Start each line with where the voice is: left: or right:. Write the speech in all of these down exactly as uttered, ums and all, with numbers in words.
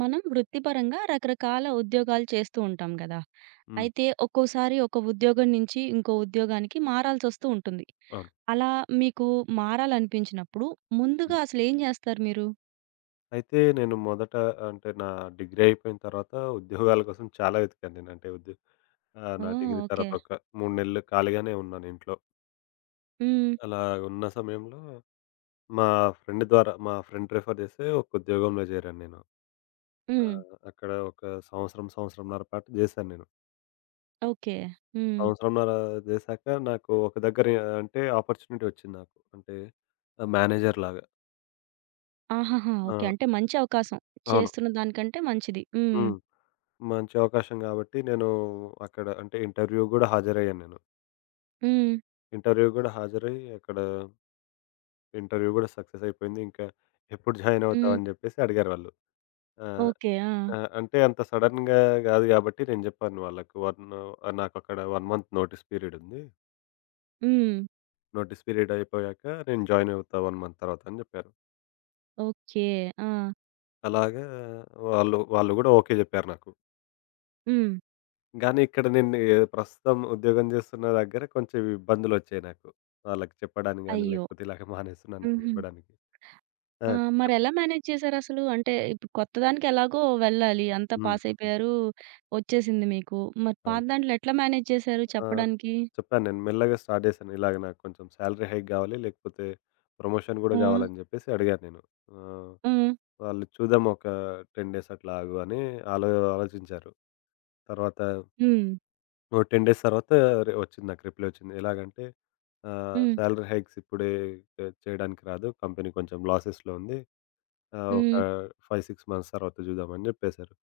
right: మనం వృత్తిపరంగా రకరకాల ఉద్యోగాలు చేస్తూ ఉంటాం కదా!
left: హ్మ్.
right: అయితే ఒక్కోసారి ఒక ఉద్యోగం నుంచి ఇంకో ఉద్యోగానికి మారాల్సొస్తూ ఉంటుంది.
left: అవును.
right: అలా మీకు మారాలనిపించినప్పుడు
left: హ్మ్.
right: ముందుగా అసలేం జేస్తారు మీరు?
left: అయితే నేను మొదట అంటే నా డిగ్రీ అయిపోయిన తర్వాత ఉద్యోగాల కోసం చాలా వెతికాను నేను. అంటే ఉద్యో ఆహ్, నా
right: ఓహ్!
left: Degree
right: okay.
left: తర్వాత ఒక మూడు నెలలు ఖాళీగానే ఉన్నాను ఇంట్లో.
right: హ్మ్.
left: అలా ఉన్న సమయంలో మా ఫ్రెండ్ ద్వారా మా ఫ్రెండ్ రిఫర్ చేస్తే ఒక ఉద్యోగంలో చేరాను నేను. ఆ!
right: హ్మ్.
left: అక్కడ ఒక సంవత్సరం, సంవత్సరంన్నర పాటు చేశాను నేను.
right: ఓకే. హ్మ్.
left: సంవత్సరంన్నర చేశాక నాకు ఒక దగ్గర అంటే ఆపర్చునిటీ వచ్చింది నాకు. అంటే మేనేజర్ లాగా.
right: ఆహాహా!
left: ఆ!
right: ఓకే. అంటే మంచి అవకాశం.
left: అవును.
right: చేస్తున్న దానికంటే మంచిది. హ్మ్.
left: హ్మ్. మంచి అవకాశం గాబట్టి నేను అక్కడ అంటే ఇంటర్వ్యూ గూడా హాజరయ్యాను నేను.
right: హ్మ్.
left: ఇంటర్వ్యూ గూడా హాజరయ్యి అక్కడ ఇంటర్వ్యూ గూడా సక్సెస్ అయిపోయింది. ఇంకా ఎప్పుడు జాయిన్ అవుతావు
right: హ్మ్.
left: అని జెప్పేసి అడిగారు వాళ్ళు. ఆహ్,
right: ఓకే. ఆ!
left: ఆహ్, అంటే అంత సడెన్‌గా గాదు గాబట్టి నేను జెప్పాను వాళ్ళకి. వన్ నాకక్కడ వన్ మంత్ నోటీస్ పీరియడ్ ఉంది.
right: హ్మ్.
left: నోటీస్ పీరియడ్ అయిపోయాక నేను జాయిన్ అవుతా వన్ మంత్ తర్వాత అని జెప్పాను.
right: ఓకే. ఆ!
left: అలాగా వాళ్ళు వాళ్ళు గూడా ఓకే జెప్పారు నాకు.
right: హ్మ్.
left: గానీ ఇక్కడ నేను ఆహ్, ప్రస్తుతం ఉద్యోగం జేస్తున్న దగ్గర కొంచెం ఇబ్బందులొచ్చాయి నాకు. వాళ్ళకి చెప్పడానికి గాని,
right: అయ్యో!
left: లేకపోతే ఇలాగ మానేస్తున్నానని
right: హుహు.
left: జెప్పడానికి. ఆ!
right: ఆ! మరెలా మేనేజ్ చేశారసలు? అంటే ఇప్పుడు కొత్త దానికి ఎలాగో వెళ్ళాలి. అంతా
left: హ్మ్.
right: పాస్
left: హ్మ్.
right: అయిపోయారు. వచ్చేసింది మీకు. మరి పాత
left: అవును.
right: దాంట్లో ఎట్లా మేనేజ్ చేశారు
left: ఆహ్,
right: చెప్పడానికి?
left: చెప్పాను నేను మెల్లగా స్టార్ట్ జేశాను. ఇలాగ నాకు కొంచెం సాలరీ హైక్ గావాలి, లేకపోతే ప్రమోషన్
right: ఆ!
left: గూడా గావాలని జెప్పేసి అడిగాను నేను. ఆహ్,
right: ఆ!
left: వాళ్ళు చూద్దాం ఒక టెన్ డేస్ అట్లా ఆగు అని ఆలో ఆలోచించారు. తర్వాత
right: హ్మ్.
left: ఓ టెన్ డేస్ తర్వాత రి వచ్చింది నాకు రిప్లై వచ్చింది. ఎలాగంటే ఆహ్,
right: హ్మ్.
left: సాలరీ హైక్స్ ఇప్పుడే చే చేయడానికి రాదు. కంపెనీ కొంచెం లాసెస్‌లో ఉంది. ఆహ్, ఒక
right: హ్మ్.
left: ఐదు, ఆరు మంత్స్ తర్వాత చూద్దాం అని చెప్పేసారు.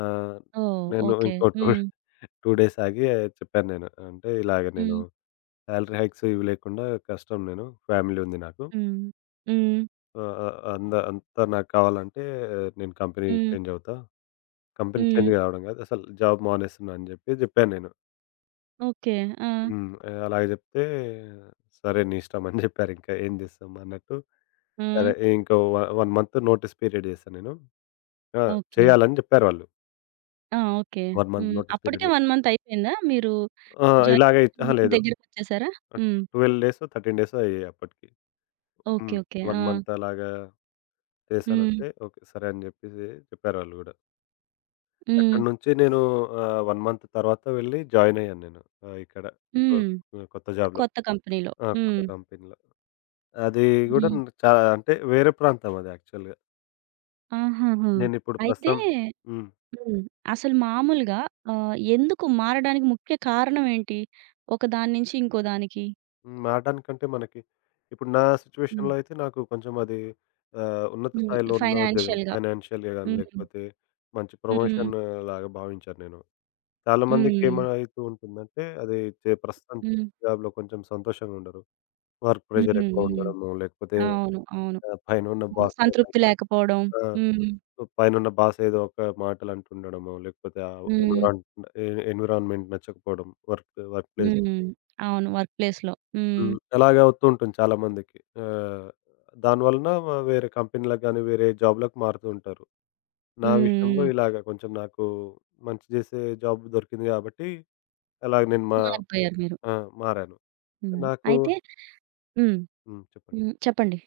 left: ఆహ్,
right: ఓహ్!
left: నేను
right: ఓకే.
left: ఇంకో రెండు,
right: హ్మ్.
left: రెండు డేస్ ఆగి చెప్పాను నేను. అంటే ఇలాగ నేను
right: హ్మ్.
left: సాలరీ హైక్స్ ఇవి లేకుండా కష్టం నేను. ఫ్యామిలీ ఉంది నాకు.
right: హ్మ్. హ్మ్.
left: ఆహ్, ఆహ్, అంద అంతా నాకు కావాలంటే ఆ, నేను కంపెనీ
right: హ్మ్.
left: చేంజ్ అవుతా. కంపెనీ
right: హ్మ్.
left: చేంజ్ కావడం కాదు. అసలు జాబ్ మానేస్తున్నా అని చెప్పి చెప్పాను నేను.
right: ఓకే. ఆ!
left: హ్మ్. ఆహ్, అలాగ జెప్తే సరే నీ ఇష్టం అని జెప్పారు. ఇంకా ఏం జేస్తాం అన్నట్టు.
right: ఆ!
left: సరే ఇంకో వ వన్ మంత్ నోటీస్ పీరియడ్ జేశా నేను. ఆ!
right: ఓకే.
left: చేయాలని జెప్పారు వాళ్ళు.
right: ఆ! ఓకే.
left: వన్ మంత్
right: హ్మ్.
left: నోటీస్
right: అప్పటికే
left: పీరియడ్
right: ఒక మంత్ అయిపోయిందా? మీరు
left: ఆ!
right: జాయిన్
left: ఇలాగే అహా!
right: మీటింగ్
left: లేదు.
right: దగ్గరకొచ్చేసారా? హ్మ్.
left: పన్నెండు డేసో, పదమూడు డేసో అయ్యాయి అప్పటికి.
right: ఓకే.
left: హ్మ్.
right: ఓకే.
left: వన్
right: ఆ!
left: మంత్ అలాగా
right: హ్మ్.
left: చేశానంటే ఓకే. సరే అని జెప్పేసి చెప్పారు వాళ్ళు గూడా.
right: హ్మ్.
left: అక్కడి నుంచి నేను ఆహ్, వన్ మంత్ తర్వాత వెళ్ళి జాయిన్ అయ్యాను నేను. ఆహ్, ఇక్కడ కొ
right: హ్మ్.
left: కొత్త జాబ్‌లో.
right: కొత్త కంపెనీలో.
left: ఆ! కొత్త
right: హ్మ్.
left: కంపెనీలో. అది గూడా
right: హ్మ్.
left: చాలా అంటే వేరే ప్రాంతం అది యాక్చువల్‌గా.
right: ఆహాహా!
left: నేనిప్పుడు
right: అయితే
left: ప్రస్తుతం హ్మ్.
right: హ్మ్. అసలు మామూలుగా ఆహ్, ఎందుకు మారడానికి ముఖ్య కారణం ఏంటి? ఒక దాని నుంచి ఇంకో దానికి?
left: మారడానికంటే మనకి ఇప్పుడు నా
right: హ్మ్.
left: సిట్యుయేషన్‌లో అయితే నాకు కొంచెం అది ఆహ్, ఉన్నత
right: హ్మ్.
left: స్థాయిలో ఉన్న ఉద్యోగం.
right: ఫైనాన్షియల్‌గా.
left: ఫైనాన్షియల్‌గా గాని
right: హ్మ్.
left: లేకపోతే మంచి
right: హ్మ్.
left: ప్రమోషన్ లాగా భావించాను నేను. చాలామందికి
right: హ్మ్.
left: ఏమవుతూ ఉంటుందంటే అది చే ప్రస్తుతం
right: హ్మ్.
left: జాబ్‌లో కొంచెం సంతోషంగా ఉండరు. వర్క్
right: హ్మ్.
left: ప్రెషర్ ఎక్కువ
right: హ్మ్.
left: ఉండడము లేకపోతే
right: అవును. అవును.
left: ఆహ్, పైనున్న
right: ఆహ్,
left: బాస్‌తో
right: సంతృప్తి
left: కలిసి
right: లేకపోవడం.
left: ఆ! పైన
right: హ్మ్.
left: ఉన్న బాస్ పైనున్న బాస్ ఏదో ఒక మాటలు అంటుండడమో, లేకపోతే ఆ
right: హ్మ్.
left: ఎన్విరాన్ ఎ ఎన్విరాన్మెంట్ నచ్చకపోవడం వర్క్ వర్క్ ప్లేస్.
right: హ్మ్. అవును. వర్క్ ప్లేస్‌లో. హ్మ్.
left: హ్మ్. అలాగే అవుతూ ఉంటుంది చాలా మందికి. ఆహ్, దాని వలన వేరే కంపెనీలకు గాని, వేరే జాబ్‌లకు మారుతూ ఉంటారు. నా విషయంలో
right: హ్మ్.
left: ఇలాగ కొంచెం నాకు మంచి చేసే జాబ్ దొరికింది కాబట్టి, అలాగ నేను
right: హ్మ్.
left: మా
right: మారిపోయారు మీరు.
left: ఆ! మారాను.
right: హ్మ్.
left: నాకు
right: అయితే హ్మ్.
left: హ్మ్. చెప్పండి.
right: హ్మ్. చెప్పండి.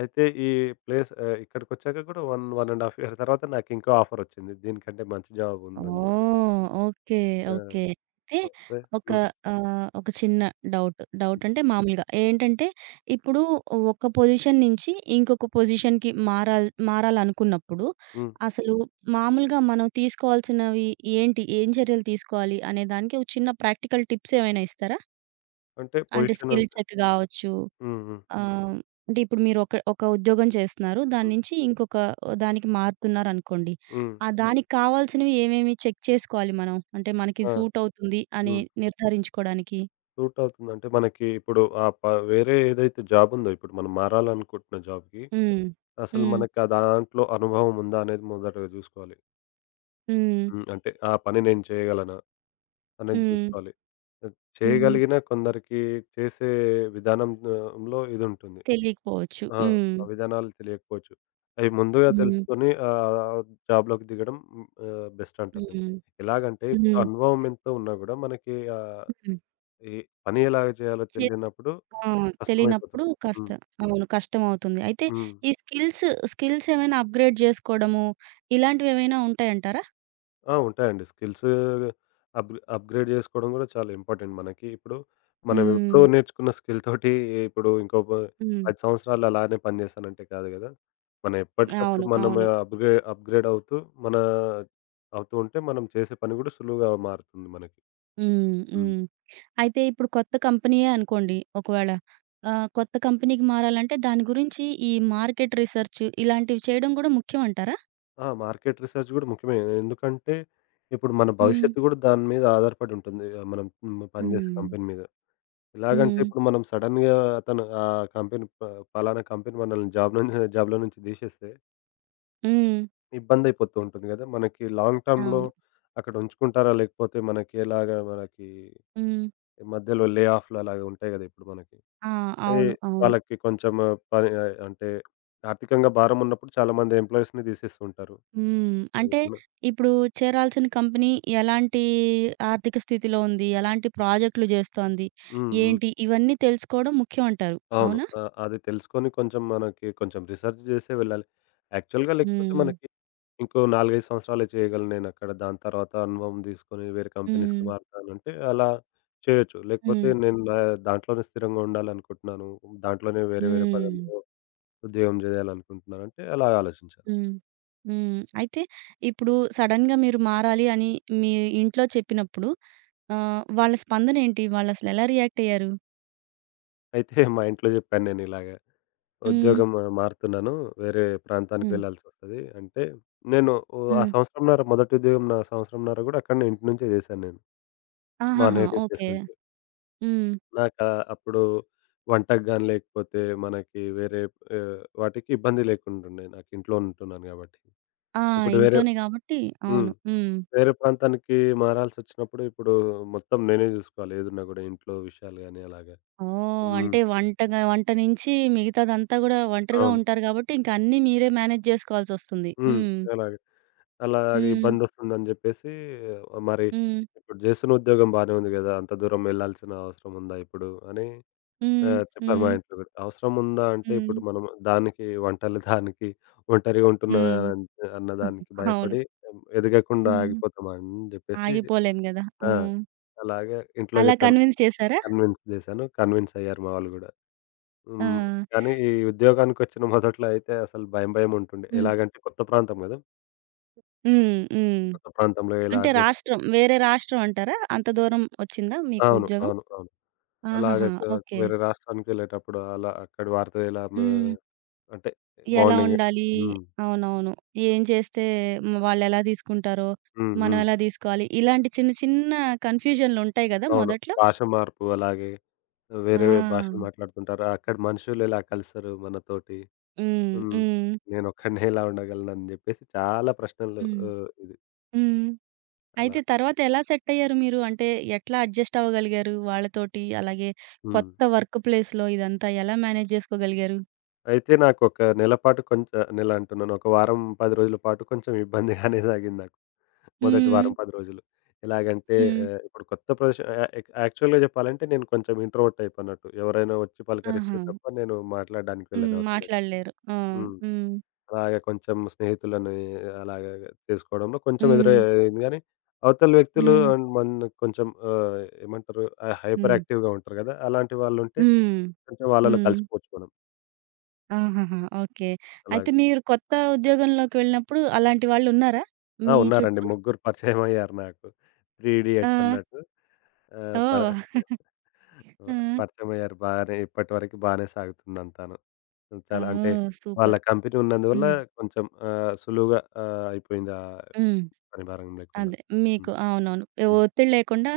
left: అయితే ఈ ప్లేస్ ఆహ్, ఇక్కడికొచ్చాక కూడా వన్, వన్ ½ ఇయర్ తర్వాత నాకింకో ఆఫరొచ్చింది. దీనికంటే మంచి జాబ్ ఉందని చెప్పి.
right: ఓహ్! ఓకే.
left: ఆ!
right: ఓకే. అయితే
left: వస్తే
right: ఒక
left: హ్మ్.
right: ఆహ్, ఒక చిన్న డౌట్. డౌట్ అంటే మామూలుగా ఏంటంటే ఇప్పుడు ఒక పొజిషన్ నుంచి ఇంకొక పొజిషన్‌కి మారాల్ మారాలనుకున్నప్పుడు
left: హ్మ్.
right: అసలు మామూలుగా మనం తీసుకోవాల్సినవి ఏంటి? ఏం చర్యలు తీసుకోవాలి అనే దానికి ఒక చిన్న ప్రాక్టికల్ టిప్స్ ఏమైనా ఇస్తారా?
left: అంటే
right: అంటే
left: పొజిషన్
right: స్కిల్
left: అంటే
right: చెక్ గావచ్చు.
left: హ్మ్. హ్మ్.
right: ఆహ్, అంటే ఇప్పుడు మీరు ఒక ఒక ఉద్యోగం చేస్తున్నారు. దాని
left: హ్మ్.
right: నుంచి ఇంకొక దానికి మారుతున్నారనుకోండి.
left: హ్మ్.
right: ఆ హ్మ్. దానికి కావాల్సినవి ఏమేమి చెక్ చేసుకోవాలి మనం? అంటే మనకి
left: ఆ!
right: సూట్ అవుతుంది అని
left: హ్మ్.
right: నిర్ధారించుకోవడానికి.
left: సూట్ అవుతుంది. అంటే మనకి ఇప్పుడు ఆ ప వేరే ఏదైతే జాబ్ ఉందో ఇప్పుడు మనం మారాలనుకుంటున్న జాబ్‌కి
right: హ్మ్.
left: అసలు
right: హ్మ్.
left: మనకి ఆ దాంట్లో అనుభవం ఉందా అనేది మొదటగా చూసుకోవాలి.
right: హ్మ్.
left: హ్మ్. అంటే ఆ పని నేను చేయగలనా అనేది
right: హ్మ్.
left: చూసుకోవాలి.
right: హ్మ్.
left: చేయగలిగిన కొందరికి చేసే విధానంలో ఇది ఉంటుంది.
right: తెలియకపోవచ్చు.
left: ఆ!
right: హ్మ్.
left: ఆ విధానాలు తెలియకపోవచ్చు. అవి ముందుగా
right: హ్మ్.
left: తెలుసుకొని ఆహ్, జాబ్‌లోకి దిగడం హ్మ్, ఆహ్, బెస్ట్ అంటారు నేను.
right: హ్మ్.
left: ఎలాగంటే ఇప్పుడు
right: హ్మ్.
left: అనుభవం ఎంత ఉన్నా గూడా మనకి ఆహ్,
right: హ్మ్.
left: ఈ పని ఎలాగ చేయాలో
right: చే
left: తెలియనప్పుడు
right: ఆ! తెలియనప్పుడు
left: కష్టమైపోతుంది.
right: కాస్త
left: హ్మ్.
right: అవును. కష్టమవుతుంది. అయితే
left: హ్మ్.
right: ఈ స్కిల్స్, స్కిల్స్ ఏమైనా అప్‌గ్రేడ్ చేసుకోవడము ఇలాంటివేమైనా ఉంటాయంటారా?
left: ఆ! ఉంటాయండి. స్కిల్స్ అప్ అప్‌గ్రేడ్ చేసుకోవడం కూడా చాలా ఇంపార్టెంట్ మనకి. ఇప్పుడు మనం
right: హ్మ్.
left: ఎప్పుడో నేర్చుకున్న స్కిల్ తోటి ఇప్పుడు ఇంకో ప
right: హ్మ్.
left: పది సంవత్సరాలు అలానే పని చేస్తానంటే కాదు కదా! మనం ఎప్పటికప్పుడు
right: అవును.
left: మనం
right: అవును.
left: అప్‌గ్రే అప్‌గ్రేడ్ అవుతూ మన అవుతూ ఉంటే మనం చేసే పని కూడా సులువుగా మారుతుంది మనకి.
right: హ్మ్.
left: హ్మ్.
right: హ్మ్. అయితే ఇప్పుడు కొత్త కంపెనీయే అనుకోండి ఒకవేళ. ఆహ్, కొత్త కంపెనీకి మారాలంటే దాని గురించి ఈ మార్కెట్ రిసర్చ్ ఇలాంటివి చేయడం గూడా ముఖ్యమంటారా?
left: ఆ! మార్కెట్ రీసెర్చ్ కూడా ముఖ్యమే. ఎందుకంటే ఇప్పుడు మన
right: హ్మ్.
left: భవిష్యత్తు కూడా దాని మీద ఆధారపడి ఉంటుంది. ఆ, మనం మ్, పనిచేసే
right: హ్మ్.
left: కంపెనీ మీద. ఎలాగంటే
right: హ్మ్.
left: ఇప్పుడు మనం సడెన్‌గా అతను ఆహ్, కంపెనీ ప పలానా కంపెనీ మనల్ని జాబ్ నుంచి జాబ్‌లో నుంచి తీసేస్తే
right: హ్మ్.
left: ఇబ్బందయిపోతూ ఉంటుంది గదా! మనకి లాంగ్ టర్మ్‌లో
right: అవును.
left: అక్కడ ఉంచుకుంటారా? లేకపోతే మనకి ఎలాగా మనకి
right: హ్మ్.
left: మధ్యలో లే ఆఫ్‌లు అలాగా ఉంటాయి గదా! ఇప్పుడు మనకి.
right: ఆ!
left: అయి
right: అవును. అవును.
left: వాళ్ళకి కొంచెం పని ఆహ్, అంటే ఆర్థికంగా భారం ఉన్నప్పుడు చాలామంది ఎంప్లాయీస్‌ని తీసేస్తూ ఉంటారు.
right: హ్మ్.
left: అదే
right: అంటే
left: మన
right: ఇప్పుడు చేరాల్సిన కంపెనీ ఎలాంటి ఆర్థిక స్థితిలో ఉంది? ఎలాంటి ప్రాజెక్ట్‌లు జేస్తోంది?
left: హ్మ్. హ్మ్.
right: ఏంటి? ఇవన్నీ తెలుసుకోవడం ముఖ్యమంటారు.
left: అవును.
right: అవునా?
left: ఆహ్, అది తెలుసుకొని కొంచెం మనకి కొంచెం రిసర్చ్ చేసే వెళ్ళాలి. యాక్చువల్‌గా లేకపోతే
right: హ్మ్.
left: మనకి ఇంకో నాలుగు, ఐదు సంవత్సరాలే చేయగలను నేనక్కడ. దాని తర్వాత అనుభవం తీసుకొని వేరే కంపెనీస్‌కి
right: హ్మ్.
left: మారుతానంటే అలా చేయొచ్చు. లేకపోతే
right: హ్మ్.
left: నేను నా దాంట్లోనే స్థిరంగా ఉండాలనుకుంటున్నాను. దాంట్లోనే వేరే వేరే
right: హ్మ్.
left: పదవిలో ఉద్యోగం చేయాలనుకుంటున్నానంటే అలా ఆలోచించాలి.
right: హ్మ్. హ్మ్. అయితే ఇప్పుడు సడెన్‌గా మీరు మారాలి అని మీ ఇంట్లో చెప్పినప్పుడు ఆహ్, వాళ్ళ స్పందనేంటి? వాళ్ళసలు ఎలా రియాక్ట్ అయ్యారు?
left: అయితే మా ఇంట్లో చెప్పాను నేను ఇలాగ
right: హ్మ్.
left: ఉద్యోగం ఆ, మారుతున్నాను. వేరే ప్రాంతానికి
right: హ్మ్.
left: వెళ్ళాల్సొస్తది. అంటే నేను ఓ ఆ
right: హ్మ్.
left: సంవత్సరంన్నర మొదటి ఉద్యోగం నా సంవత్సరంన్నర గూడా అక్కడనే ఇంటి నుంచే చేశాను నేను. మా
right: ఆహాహా!
left: Native place
right: okay.
left: నుంచి.
right: హ్మ్.
left: నాకా అప్పుడు వంటకు గాని, లేకపోతే మనకి వేరే ఆహ్, వాటికి ఇబ్బంది లేకుండుండే. నాకు ఇంట్లో ఉంటున్నాను గాబట్టి.
right: ఆ!
left: ఇప్పుడు వేరే
right: ఇంట్లోనే గాబట్టి
left: హ్మ్.
right: అవును. హ్మ్.
left: వేరే ప్రాంతానికి మారాల్సొచ్చినప్పుడు, ఇప్పుడు మొత్తం నేనే జూసుకోవాలి. ఏదున్నా గూడా ఇంట్లో విషయాలు గాని అలాగా.
right: ఓహ్!
left: హ్మ్.
right: అంటే వంటగా వంట నుంచి మిగతాదంతా గూడా ఒంటరిగా
left: అవును.
right: ఉంటారు గాబట్టి ఇంక అన్నీ మీరే మేనేజ్ జేసుకోవాల్సొస్తుంది.
left: హ్మ్.
right: హ్మ్.
left: అలాగే. అలాగే
right: హ్మ్.
left: ఇబ్బందొస్తుందని జెప్పేసి మరి
right: హ్మ్.
left: ఇప్పుడు జేస్తున్న ఉద్యోగం బానే ఉంది గదా! అంత దూరం వెళ్ళాల్సిన అవసరం ఉందా ఇప్పుడు అని ఆ!
right: హ్మ్.
left: చెప్పారు
right: హ్మ్.
left: మా ఇంట్లో గూడా. అవసరముందా అంటే
right: హ్మ్.
left: ఇప్పుడు మనం దానికి వంటలు దానికి ఒంటరిగా
right: హ్మ్.
left: ఉంటున్నానన్ అన్న దానికి
right: అవును.
left: భయపడి ఎదగకుండా
right: హ్మ్.
left: ఆగిపోతామా అని జెప్పేసి
right: ఆగిపోలేము గదా!
left: ఆ!
right: హ్మ్.
left: అలాగే ఇంట్లో
right: అలా
left: జెప్పాను.
right: కన్విన్స్ చేసారా?
left: కన్విన్స్ జేశాను. కన్విన్స్ అయ్యారు మా వాళ్ళు గూడా.
right: ఆ!
left: హ్మ్. కానీ ఈ ఉద్యోగానికొచ్చిన మొదట్లో అయితే అసలు భయం భయం ఉంటుండే.
right: హ్మ్.
left: ఎలాగంటే కొత్త ప్రాంతం గదా!
right: హ్మ్. హ్మ్.
left: కొత్త ప్రాంతంలో ఎలా
right: అంటే
left: అడ్జస్ట్
right: రాష్ట్రం, వేరే రాష్ట్రం అంటారా? అంత దూరం వచ్చిందా మీకు
left: అవును.
right: ఉద్యోగం?
left: అవును. అవును.
right: ఆహాహా!
left: అలాగే క
right: ఓకే.
left: వేరే రాష్ట్రానికెళ్ళేటప్పుడు అలా అక్కడి వారితో ఎలా మ
right: హ్మ్.
left: అంటే
right: ఎలా
left: బాండింగ్.
right: ఉండాలి?
left: హ్మ్.
right: అవునవును. ఏం చేస్తే హ్మ్, వాళ్ళెలా తీసుకుంటారో,
left: హ్మ్.
right: మనం
left: హ్మ్.
right: ఎలా తీసుకోవాలి? ఇలాంటి చిన్న చిన్న కన్‌ఫ్యూజన్‌లుంటాయి గదా!
left: అవును.
right: మొదట్లో.
left: భాష మార్పు అలాగే వేరే భాషలు
right: ఆ!
left: మాట్లాడుతుంటారు. అక్కడ మనుషులు ఎలా కలుస్తారు మనతోటి?
right: హ్మ్.
left: హ్మ్.
right: హ్మ్.
left: నేనొక్కడినే ఎలా ఉండగలనని జెప్పేసి చాలా ప్రశ్నలు
right: హ్మ్.
left: ఆహ్, ఇది
right: హ్మ్.
left: అలా.
right: అయితే తర్వాత ఎలా సెట్టయ్యారు మీరు? అంటే ఎట్లా అడ్జస్ట్ అవ్వగలిగారు వాళ్ళతోటి? అలాగే
left: హ్మ్.
right: కొత్త వర్క్ ప్లేస్‌లో ఇదంతా ఎలా మేనేజ్ జేసుకోగలిగారు?
left: అయితే నాకొక నెల పాటు కొంచె నెల అంటున్నాను. ఒక వారం పది రోజుల పాటు కొంచెం ఇబ్బందిగానే సాగింది నాకు. మొదటి
right: హ్మ్.
left: వారం పది రోజులు. ఎలాగంటే
right: హ్మ్.
left: ఆహ్, ఇప్పుడు కొత్త ప్రదేశం యా యాక్ యాక్చువల్‌గా జెప్పాలంటే నేను కొంచెం ఇంట్రోవర్ట్ టైప్ అన్నట్టు. ఎవరైనా వచ్చి పలకరిస్తే
right: ఆహా!
left: తప్ప నేను మాట్లాడడానికి
right: హ్మ్.
left: వెళ్ళను అవతలకి.
right: మాట్లాడలేరు. ఆ!
left: హ్మ్.
right: హ్మ్.
left: అలాగే కొంచెం స్నేహితులని అలాగ చేసుకోవడంలో కొంచెం
right: హ్మ్.
left: ఎదురయ్యింది గానీ, అవతల వ్యక్తులు
right: హ్మ్.
left: అండ్ మన కొంచెం ఆహ్, ఏమంటారు? ఆహ్, హైపర్
right: హ్మ్.
left: యాక్టివ్‌గా ఉంటారు గదా! అలాంటి వాళ్ళుంటే
right: హ్మ్.
left: కొంచెం వాళ్ళలో
right: హ్మ్.
left: కలిసిపోవచ్చు మనం
right: ఆహాహా! ఓకే.
left: అలాగ.
right: అయితే మీరు కొత్త ఉద్యోగంలోకి వెళ్ళినప్పుడు అలాంటి వాళ్ళున్నారా
left: ఆ!
right: మీ
left: ఉన్నారండి.
right: చుట్టూ?
left: ముగ్గురు పరిచయమయ్యారు నాకు. త్రీ
right: ఆ!
left: ఇడియట్స్ అన్నట్టు. ఆహ్, ప
right: ఓహ్! ఆ!
left: పరిచయమయ్యారు బానే ఇప్పటివరకు బానే సాగుతుందంతాను. చాలా అంటే
right: ఓహ్!
left: వాళ్ళ
right: సూపర్.
left: కంపెనీ ఉన్నందువల్ల
right: హ్మ్.
left: కొంచెం ఆహ్, సులువుగా ఆహ్, అయిపోయింది ఆ
right: హ్మ్.
left: పని భారం లేకుండా.
right: అదే. మీకు
left: హ్మ్.
right: అవునవును. ఏ
left: హ్మ్.
right: ఒత్తిడి లేకుండా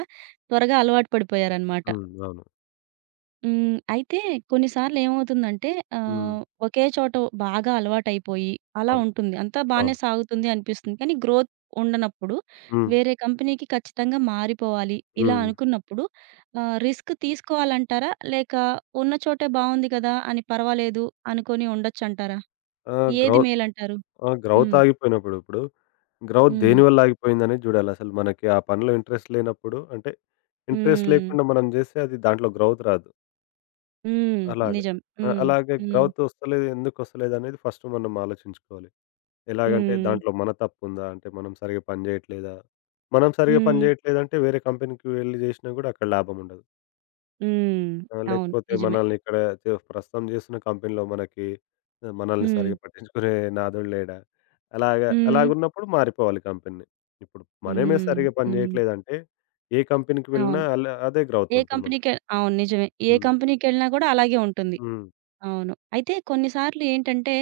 right: త్వరగా అలవాటు పడిపోయారనమాట.
left: హ్మ్. అవును.
right: హ్మ్. అయితే కొన్ని సార్లు ఏమవుతుందంటే
left: హ్మ్.
right: ఆహ్, ఒకే చోట బాగా అలవాటయిపోయి అలా
left: అవును.
right: ఉంటుంది. అంతా బానే
left: అవును.
right: సాగుతుంది అనిపిస్తుంది. కానీ గ్రోత్ ఉండనప్పుడు
left: హ్మ్.
right: వేరే కంపెనీకి ఖచ్చితంగా మారిపోవాలి ఇలా
left: హ్మ్.
right: అనుకున్నప్పుడు ఆహ్, రిస్క్ తీసుకోవాలంటారా? లేక ఉన్న చోటే బావుంది కదా! అని పర్వాలేదు అనుకోని ఉండొచ్చంటారా?
left: ఆహ్, గ్రౌ
right: ఏది మేలంటారు?
left: ఆ! గ్రౌత్
right: హ్మ్.
left: ఆగిపోయినప్పుడు ఇప్పుడు గ్రౌత్
right: హ్మ్.
left: దేనివల్ల ఆగిపోయిందనేది జూడాలి. అసలు మనకి ఆ పనిలో ఇంట్రెస్ట్ లేనప్పుడు అంటే ఇంట్రెస్ట్
right: హ్మ్.
left: లేకుండా మనం జేస్తే అది దాంట్లో గ్రౌత్ రాదు.
right: హ్మ్.
left: అలాగా.
right: నిజం.
left: ఆ!
right: హ్మ్.
left: అలాగే
right: హ్మ్.
left: గ్రౌత్ ఒస్తలేదు ఎందుకొస్తలేదనేది ఫస్ట్ మనం ఆలోచించుకోవాలి. ఎలాగంటే
right: హ్మ్.
left: దాంట్లో మన తప్పుందా? అంటే మనం సరిగ్గా పని జేయట్లేదా? మనం సరిగ్గా పని
right: హ్మ్.
left: జేయట్లేదంటే వేరే కంపెనీకి వెళ్లి జేసినా గూడా అక్కడ లాభం ఉండదు.
right: హ్మ్.
left: ఆ!
right: అవును.
left: లేకపోతే
right: నిజమే.
left: మనల్ని ఇక్కడ చే ప్రస్తుతం చేస్తున్న కంపెనీలో మనకి ఆహ్, మనల్ని
right: హ్మ్.
left: సరిగ్గా పట్టించుకునే నాథోడు లేడా? అలాగా
right: హ్మ్.
left: అలాగున్నప్పుడు మారిపోవాలి కంపెనీని. ఇప్పుడు మనమే
right: హ్మ్.
left: సరిగ్గా పని
right: హ్మ్.
left: చేయట్లేదంటే ఏ కంపెనీకి వెళ్ళినా
right: అవును.
left: అలా అదే గ్రౌత్
right: ఏ
left: ఉంటుంది మనకి.
right: కంపెనీ‌కె అవును. నిజమే. ఏ
left: హ్మ్.
right: కంపెనీకెళ్ళినా గూడా అలాగే ఉంటుంది.
left: హ్మ్.
right: అవును. అయితే కొన్నిసార్లు ఏంటంటే,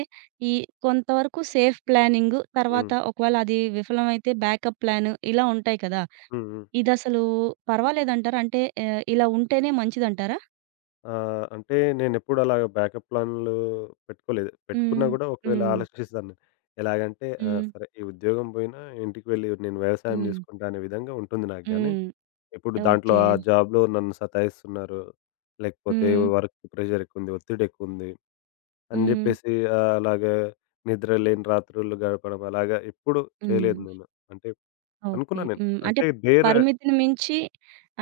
right: ఈ కొంతవరకు సేఫ్ ప్లానింగు, తర్వాత
left: హ్మ్.
right: ఒకవేళ అది విఫలమైతే బ్యాకప్ ప్లాను ఇలా ఉంటాయి కదా!
left: హ్మ్. హ్మ్.
right: ఇదసలు పర్వాలేదంటారా? అంటే ఆహ్, ఇలా ఉంటేనే మంచిదంటారా?
left: ఆహ్, అంటే నేనెప్పుడు అలాగా బ్యాకప్ ప్లాన్‌లు పెట్టుకోలేదు. పెట్టుకున్నా
right: హ్మ్.
left: గూడా ఒకవేళ
right: హ్మ్.
left: ఆలోచిస్తాను నేను. ఎలాగంటే ఆ!
right: హ్మ్.
left: సరే ఈ ఉద్యోగం పోయినా ఇంటికి వెళ్ళి నేను వ్యవసాయం
right: హ్మ్.
left: చేసుకుంటా అనే విధంగా ఉంటుంది నాకు గానీ
right: హ్మ్.
left: ఇప్పుడు దాంట్లో
right: ఓకే.
left: ఆ జాబ్‌లో నన్ను సతాయిస్తున్నారు. లేకపోతే
right: హ్మ్.
left: Work pressure ఎక్కువుంది. ఒత్తిడెక్కువుంది అని
right: హ్మ్.
left: జెప్పేసి ఆహ్, అలాగా నిద్ర లేని రాత్రులు గడపడం అలాగా ఎప్పుడు చేయలేదు
right: హ్మ్.
left: నేను. అంటే
right: ఓకే.
left: అనుకున్నా నేను.
right: హ్మ్. అంటే
left: అంటే డేర్
right: పరిమితిని మించి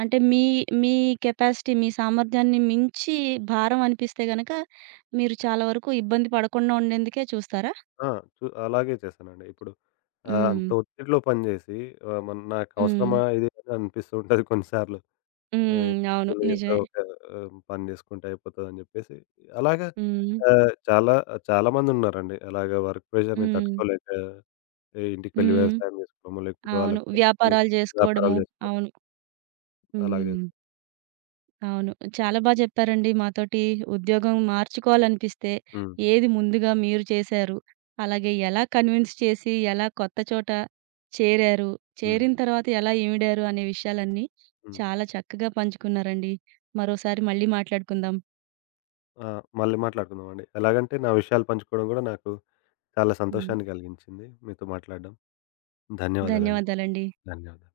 right: అంటే మీ మీ కెపాసిటీ, మీ సామర్థ్యాన్ని మించి భారం అనిపిస్తే గనక మీరు చాలా వరకు ఇబ్బంది పడకుండా ఉండేందుకే చూస్తారా?
left: ఆ! చు అలాగే చేశానండి. ఇప్పుడు ఆహ్,
right: హ్మ్.
left: అంత ఒత్తిడిలో పని జేసి ఆహ్, మన నాకు
right: హ్మ్.
left: అవసరమా ఇది అని అనిపిస్తూ ఉంటది కొన్నిసార్లు. ఆహ్,
right: హ్మ్. అవును.
left: ఏదో
right: నిజమే.
left: ఒక ఆహ్, పని జేసుకుంటే అయిపోతదని జెప్పేసి అలాగా
right: హ్మ్.
left: ఆహ్, చాలా చాలామందున్నారండి. అలాగా వర్క్ ప్రెషర్‌ని
right: హ్మ్.
left: తట్టుకోలేక ఏ ఇంటికి వెళ్లి
right: హ్మ్.
left: వ్యవసాయం చేసుకోవడమో, లేకపోతే
right: అవును.
left: వాళ్ళకి తెలిసిన పనులు
right: వ్యాపారాలు
left: వ్యాపారాలు
right: జేసుకోవడము.
left: చేసుకోవడం
right: అవును.
left: అలాగ
right: హ్మ్.
left: చేస్తాం.
right: అవును. చాలా బా చెప్పారండి మాతోటి. ఉద్యోగం మార్చుకోవాలనిపిస్తే
left: హ్మ్.
right: ఏది ముందుగా మీరు చేశారు? అలాగే ఎలా కన్విన్స్ చేసి, ఎలా కొత్త చోట చేరారు?
left: హ్మ్.
right: చేరిన తర్వాత ఎలా ఈమిడారు? అనే విషయాలన్నీ
left: హ్మ్.
right: చాలా చక్కగా పంచుకున్నారండి. మరోసారి మళ్ళీ మాట్లాడుకుందాం.
left: ఆ! మళ్ళీ మాట్లాడుకుందామండి. ఎలాగంటే నా విషయాలు పంచుకోవడం గూడా నాకు చాలా
right: హ్మ్.
left: సంతోషాన్ని కలిగించింది. మీతో మాట్లాడడం. ధన్యవాదాలండి.
right: ధన్యవాదాలండి.
left: ధన్యవాదాలు.